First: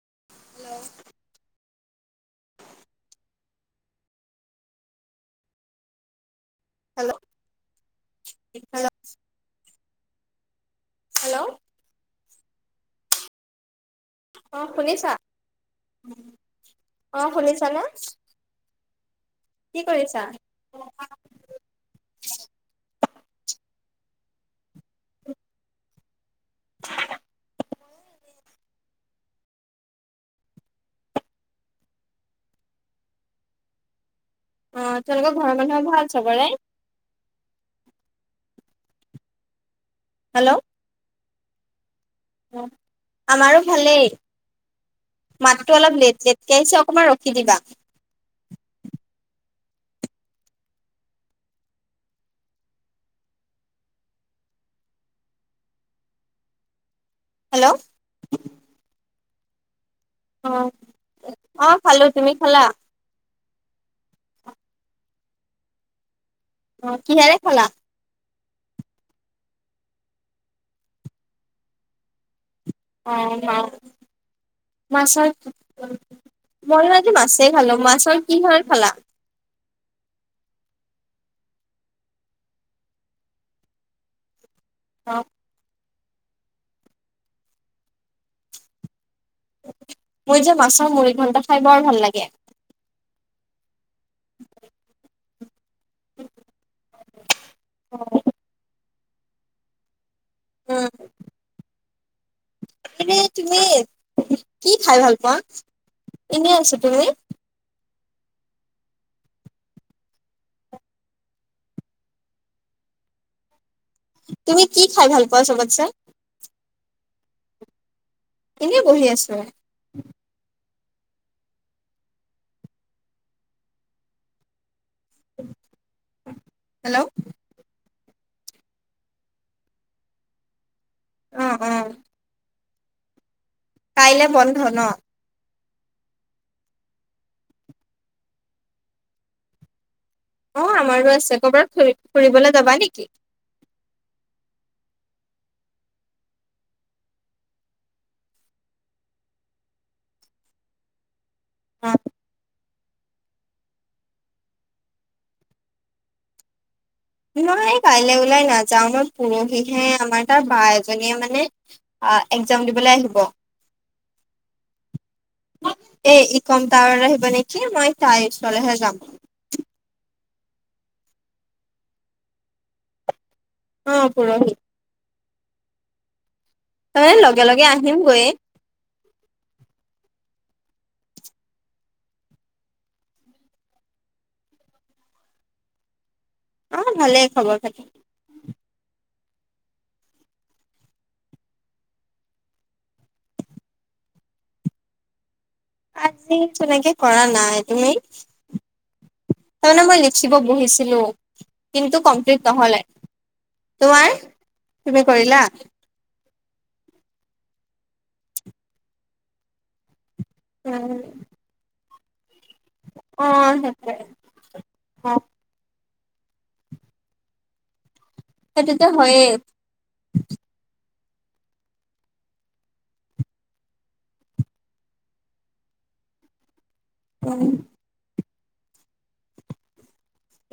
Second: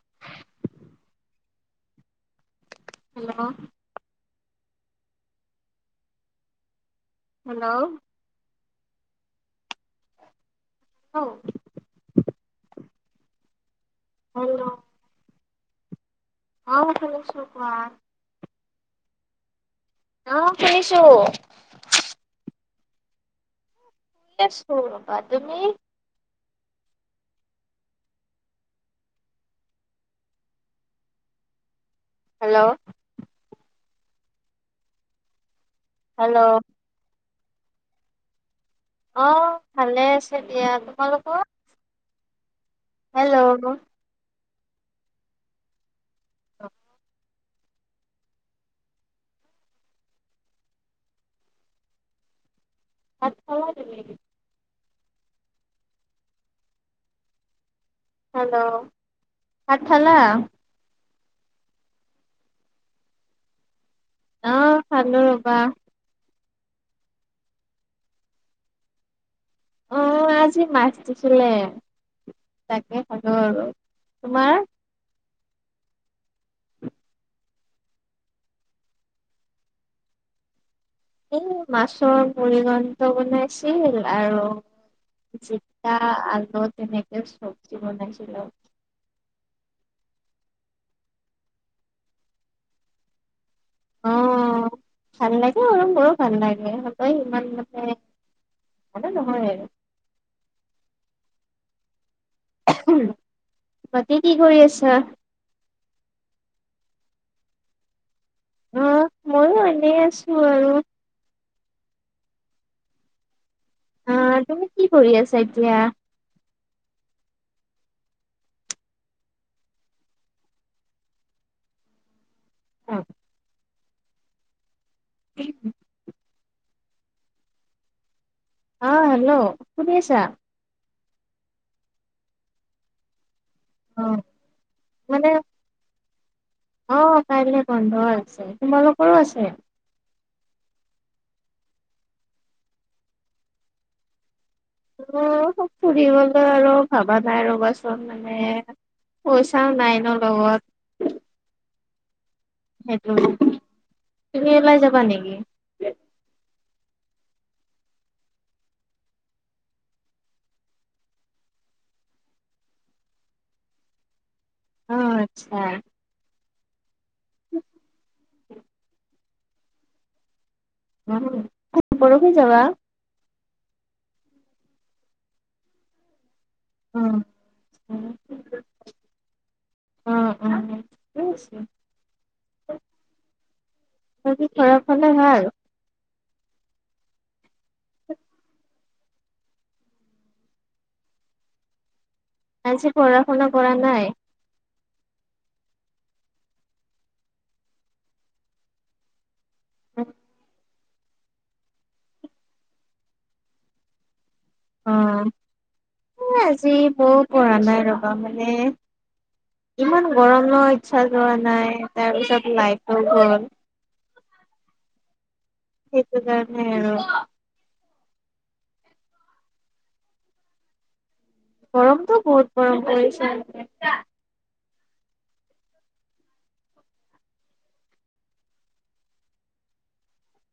Hello? Hello? Hello? Hello? Hello? Hello অ', শুনিছা? অ', শুনিছো কোৱা। কি কৰিছা? অ শুনিছো শুই এনে আছোঁ ৰ'বা, তুমি? হেল্ল'? অ', তেওঁলোকৰ ঘৰৰ মানুহে ভাল হেল্ল' চবৰে? অ', ভালে আছে হেল্ল' দিয়া। তোমালোকৰ? আমাৰো হেল্ল' ভালেই। মাতটো অলপ লেট লেটকে আহিছে অকমান ৰ খি দিবা। ভাত খালা [unintelligible] হেল্ল'? হেল্ল', ভাত খালা? অ অ', খালো। তুমি খালা? অ', খালো ৰ'বা। অ', কিহেৰে খালা? অঁ, আজি মাছ দিছিলে। তাকে খালো অ' আৰু অ' তোমাৰ মছ মই আজি মাছেই খালো, মাছৰ কি হয় খালা? এ মাছৰ মুৰিগণ্ঠ বনাইছিল আৰু জিকা আলু তেনেকে চব্জি বনাইছিলো। মোৰ যে মাছৰ মুৰিঘণ্টা খাই বৰ ভাল লাগে। অ', [inaudible] ভাল লাগে [unintelligible] মোৰো ভাল লাগে হ'লেও ইমান মানে মানে নহয় উম। আৰু। [unintelligible] তুমি বাকী কৰি কি আছা? খাই ভাল পোৱা? এনেই আছো, তুমি? অহ, ময়ো এনেই আছো আৰু। অ', তুমি কি খাই কৰি ভাল আছা পোৱা এতিয়া? চবটছে? এনেই বহি আছোঁ। অ'। হেল্ল' অ' হেল্ল' শুনিছা? উম উম। অ', কাইলৈ বন্ধ ন? মানে অ' কাইলৈ বন্ধ আছে, তোমালোকৰো আছে? অ' আমাৰো আছে, কৰ'বাত ফুৰিবলৈ যাবা নেকি? অ' ফুৰিবলৈ আৰু ভবা নাই, ৰবাচোন মানে পইচাও নাই ন লগত। অ সেইটো, তুমি ওলাই যাবা নেকি? মই কাইলৈ ওলাই নাযাওঁ আমাৰ পৰহিহে আমাৰ তাৰ বা এজনীয়ে মানে অ' একজাম দিবলৈ আহিব। অ' আতচ্ছা। এই ই কম টাৱাৰত আহিব নেকি মই তাই ওচৰলেহে যাম। পৰহি যাবা? অ' পৰহি। অ' লগে লগে আহিম গৈয়ে। উম উম উম। বাকী ঘৰৰ ফালে ভাল? অ' ভালে খবৰ খাতি। আজি পঢ়া শুনা কৰা নাই? আজি তেনেকে কৰা নাই, তুমি? তাৰমানে মই লিখিব বহিছিলো, কিন্তু কমপ্লিট নহলে, তোমাৰ? তুমি অ', কৰিলা আজি বহুত কৰা নাই ৰবা মানে, ইমান গৰম ন উম, ইচ্ছা যোৱা নাই। তাৰপিছত লাইটো অ গ'ল। সেইটোৱে অ'। সেইটো কাৰণে আৰু। সেইটোতো হয়েই। গৰমটো, বহুত গৰম পৰিছে। হয়।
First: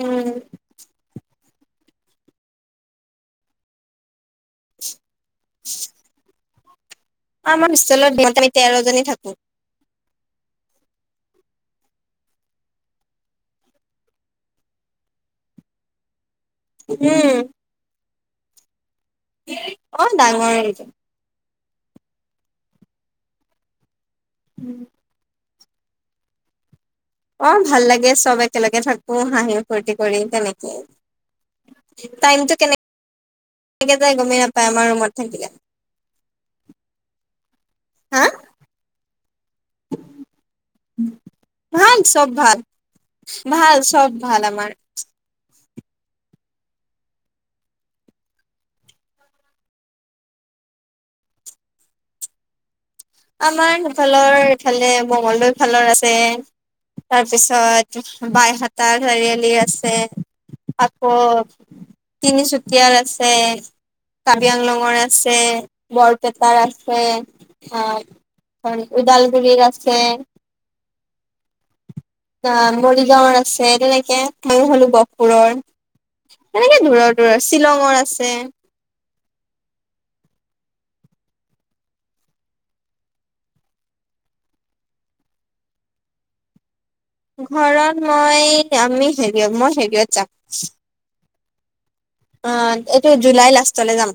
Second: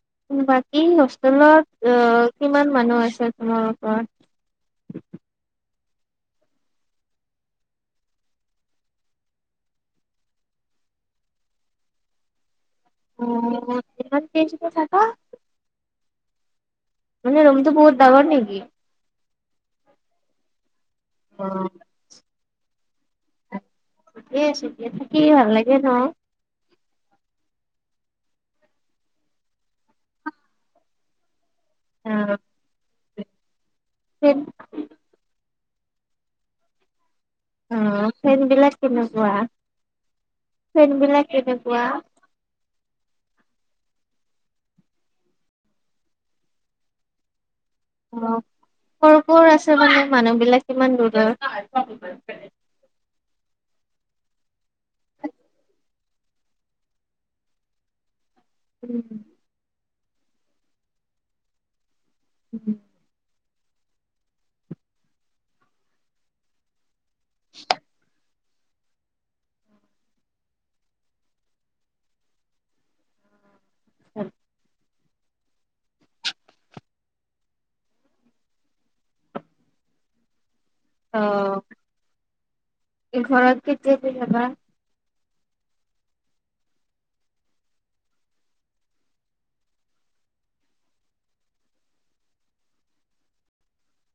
উম, বাকী, হোষ্টেলত অ' কিমান মানুহ আছে তোমালোকৰ? [inaudible] আমাৰ হোষ্টেলত [unintelligible] আমি তেৰ জনী থাকো। [unintelligible] কেইজনী থাকা? উম, মানে ৰুমটো বহুত ডাঙৰ নেকি? অ' ডাঙৰে। অ [unintelligible] [unintelligible] অ' ভাল লাগে চ'ব একেলগে থাকো হাঁহি ফূৰ্তি কৰি তেনেকে। টাইমটো কেনেক কেনেকে যাই অ', গমেই নাপায় আমাৰ ৰুমত থাকিলে। অ' হা ফেইনড বিলাক কেনেকুৱা। ফেনবিলাক কেনেকুৱা? ভাল চব ভাল, ভাল চব ভাল আমাৰ। অ'। সৰু কৰ আছে মানে মানুহ বিলাক কিমান দূৰৰ আমাৰ সফালৰ ইফালে মঙংগলদৈ ইফালৰ আছে, তাৰপিছত বাই হাতাৰ চাৰিআলি আছে আকৌ। তিনিচুতীয়াৰ আছে, কাৰ্বি আলংৰ আছে, বৰপেটাৰ আছে। [unintelligible] অ' উদালগুৰিৰ আছে। ন মৰিগাঁৱৰ আছে তেনেকে ময়ো হ'লো গঢ় পুৰৰ তেনেকে দূৰৰ দূৰৰ শ্বিলংৰ আছে। অ' এই ঘৰতৰত কেতিয়াকে যাবা। ঘৰত মই আমি হেৰিয়ত মই হেৰিয়ত যাম। আহ এইটো জুলাই লাষ্টলৈ যাম।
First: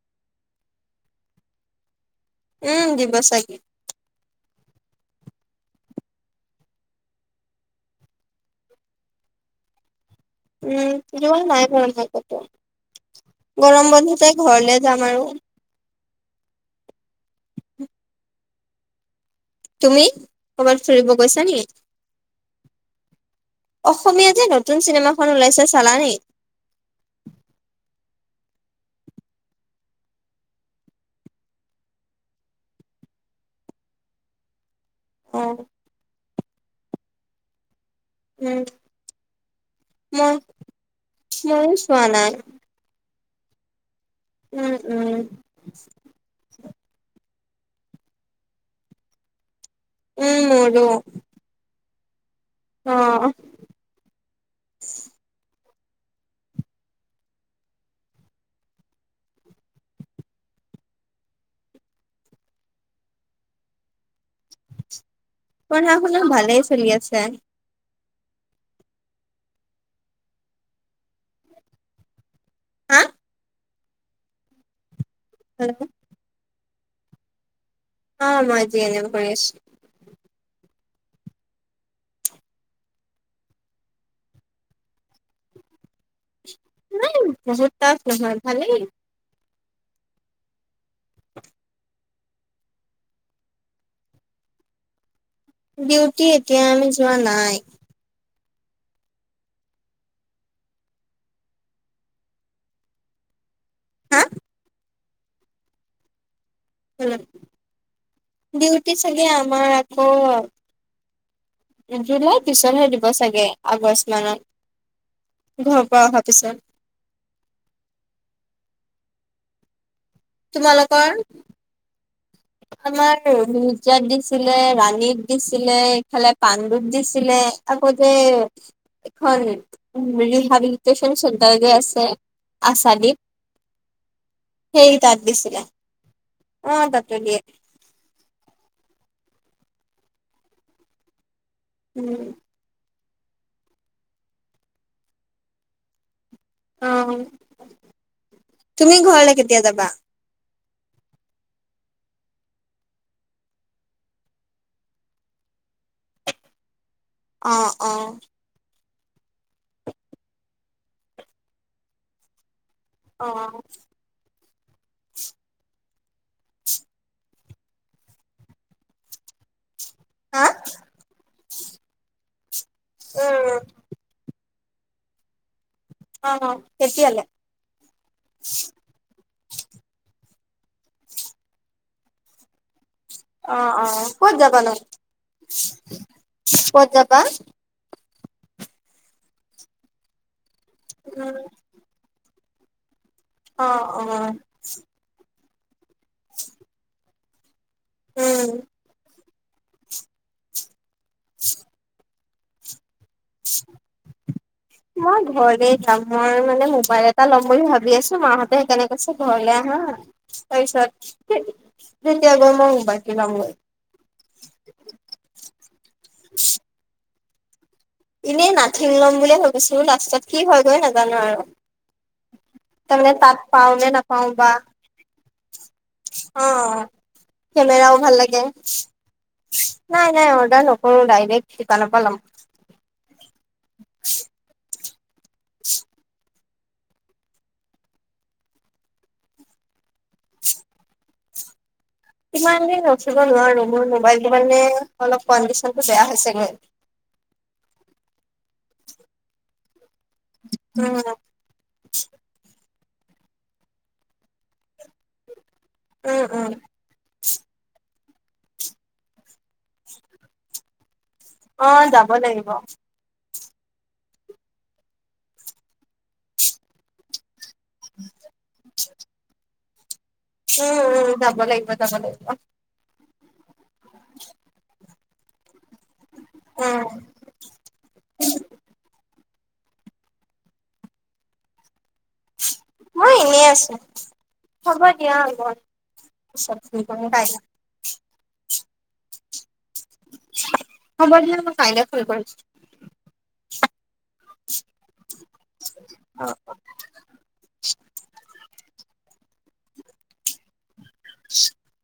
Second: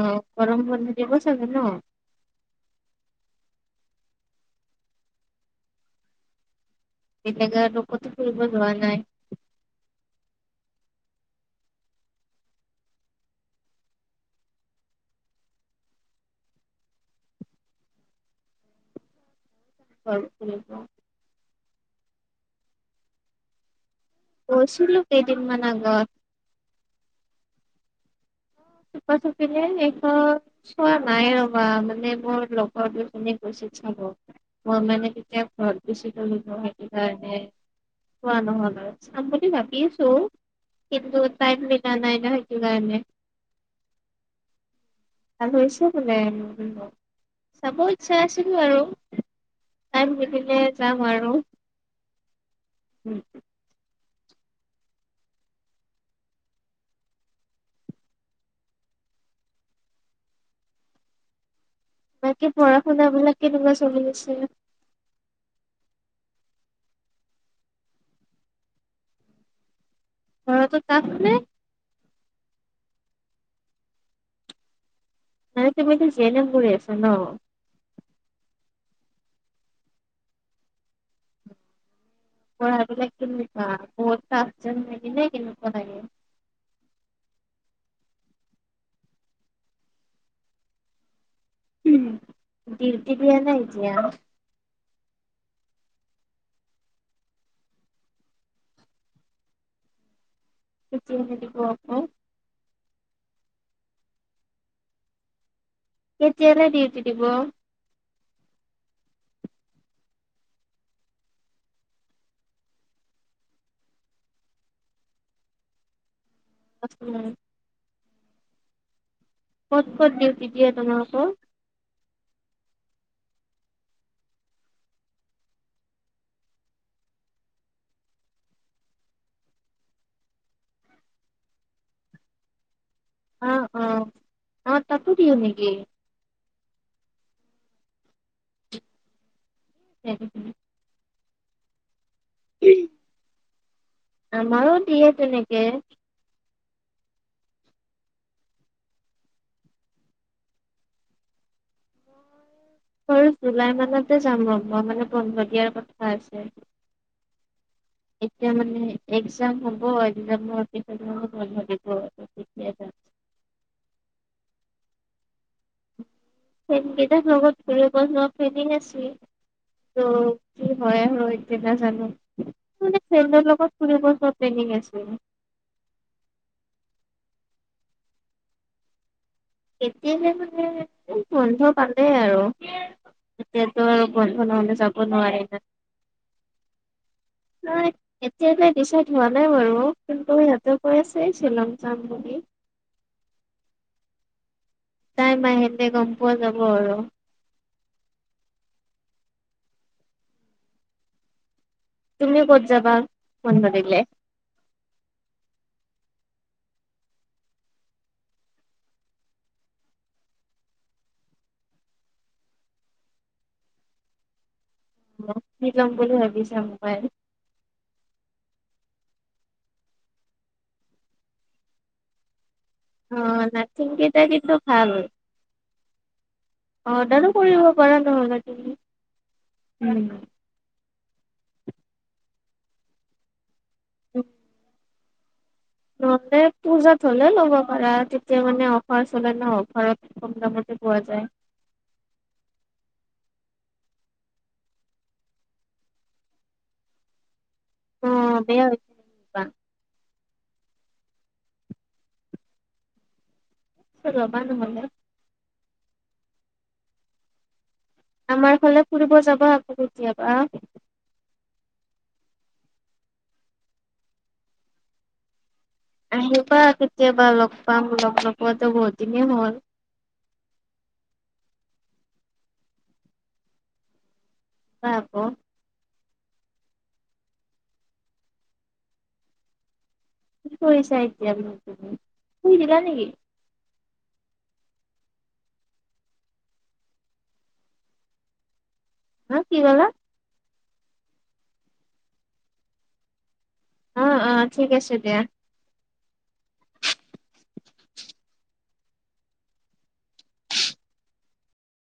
অ' গৰম বন্ধ দিব চাগে ন। উম, দিব চাগে। [unintelligible] কতো ফুৰিব যোৱা নাই। উম, জোৱা নাই [unintelligible] গৰম বন্ধতে ঘৰলৈ যাম আৰু। [inaudible] তুমি ক'ৰবাত ফুৰিব গৈছা নেকি? অসমীয়া যে নতুন গৈছিলো চিনেমাখন ওলাইছে কেইদিনমান চালা আগত নেকি? চুপা চুপি সেইখন চোৱা নাই ৰবা মানে মোৰ লগৰ দুজনী গৈছে। হ'ব মই মানে অ তেতিয়া ঘৰত গৈছিলো সেইটো কাৰণে। কোৱা উম নহ'লে চাম বুলি ভাবি আছো। মই কিন্তু, তাইম ময়ো মিলা চোৱা নাই নাইনে সেইটো কাৰণে। উম উম ভাল হৈছেয়ে বোলে। চাব ইচ্ছা আছিল আৰু তাইম উম নিমিলে মোৰো যাম আৰু। অ উম। অ [inaudible] বাকী পঢ়া শুনাবিলাক কেনেকুৱা চলি আছে। পঢ়া শুনা ভালেই চলি আছে। ঘৰটো তাপ নে? হা আৰু হেল্ল'? তুমি টো জি এছ নেম কৰি আছা। অ' মই জি এছ নেম কৰি আছো। পঢ়াবিলাক কেনেকুৱা বহুত টান টাননে নেকি নে কেনেকুৱা লাগে। নাই বহুত টপ নহয় ভালেই। ডিউটি দিয়া নাই এতিয়া। ডিউটি এতিয়া আমি যোৱা নাই। [unintelligible] হা কেতিয়ালে ডিউটি হেল্ল'? দিব। ডিউটি চাগে আমাৰ আকৌ। জুলাই পিছতহে দিব চাগে, আগষ্ট মানত। ঘৰ পৰা অহা। আচ [unintelligible] ক'ত ক'ত দিউটি দিয়ে তোমালোকৰ? আমাৰ মিৰ্জাত দিছিলে ৰাণীক দিছিলে এইফালে পাণ্ডুত দিছিলে আকৌ যে [unintelligible] এখন ৰিহাবিলিটচন চেণ্টাৰ যে আছে আছে [unintelligible] ৰানীত, অ অ আমাৰ সেই তাতো তাত দিয়ে দিছিলে। নেকি অ' তাতে দিয়ে। [unintelligible] উম। আমাৰো দিয়ে তেনেকে। অ' তুমি ঘৰলৈ কেতিয়া যাবা। ঘৰত জুলাই মানতে যাম, মই মানে বন্ধ দিয়াৰ কথা আছে। অ' অ' এক্সাম হ'ব এক্সামতিহত ভাল লাগিব তে [unintelligible] অ' েমকেইটাৰ লগত গ ফেমি আছিল [unintelligible] ত হা? কি হয় হয় কি নাজানো ম ফেৰ উম, লগত ফুৰিব [unintelligible] ট্ৰইনিং আছে। অ' তেতিয়ালে। ও' বন্ধ পালেই আৰু অ' এতিয়াতো অ' আৰু ক'ত বন্ধ যাবা নো? নহ'লে যাব নোৱাৰি না। ক'ত যাবা? নাই এতিয়ালৈ দিচিচন হোৱা নাই বাৰু, কিন্তু সিহঁতে কৈ আছে উম, শ্বিলং যাম বুলি। অ' অ' নাই মাহ সেতে গম পোৱা যাব আৰু। উম উ [unintelligible] তুমি ক'ত যাবা? বন্ধ দিলে? মই ঘৰে মই মানে মোবাইল এটা ল'ম বুলি ভাবি আছো, মাহঁতে সেইকাৰণে কৈছে ঘৰলৈ আহা তাৰ পিছত যেতিয়া গৈ মং বাকী লমগৈ। কি লাম বুলিলে হবিি চম পাই [unintelligible] এনেই নাথিং ল'ম বুলিয়ে ভাবিছো, লাষ্টত কি হয়গৈ নাজানো আৰু। তাৰমানে অ' তাত পাওঁ নাথিং নে কেইটা নাপাওঁ কিন্তু বা। ভাল। অ' অৰ্ডাৰো কৰিব পাৰা কেমেৰাও ভাল নহ'লে লাগে তুমি। নাই নাই অৰ্ডাৰ নকৰো ডাইৰেক্ট দোকানৰ পা লম। অ' নহলে পূজাত হ'লে ল'ব পাৰা, তেতিয়া মানে অফাৰ চলে ন অফাৰত ক'ম দামতে পোৱা যায়। ইমান দিন ৰখিব নোৱাৰো, মোৰ মোবাইলটো মানে অলপ কণ্ডিশনটো বেয়া হৈছেগৈ। অ' বেয়া হৈছে কিবা? উম [unintelligible] ল'বা নহ'লে। উম উম আমাৰ ফালে ফুৰিব যাব আকৌ কেতিয়াবা। অ' যাব লাগিব। আহিবা কেতিয়াবা লগ পাম, লগ নোৱাাতো বহুত দিনেই হ'ল? উম উম যাব লাগিব যাব লাগিব। [unintelligible] [unintelligible] আকৌ [inaudible] কি কৰিছা এতিয়া তুমি শুই দিলা নেকি? মই এনেই আছো হ'ব দিয়া, [unintelligible] উম, কি ক'লা? হ'ব দিয়া মই বাহিৰত ফুৰিব আহিছোঁ। অ', অ', ঠিক আছে দিয়া। অ' অ' [unintelligible]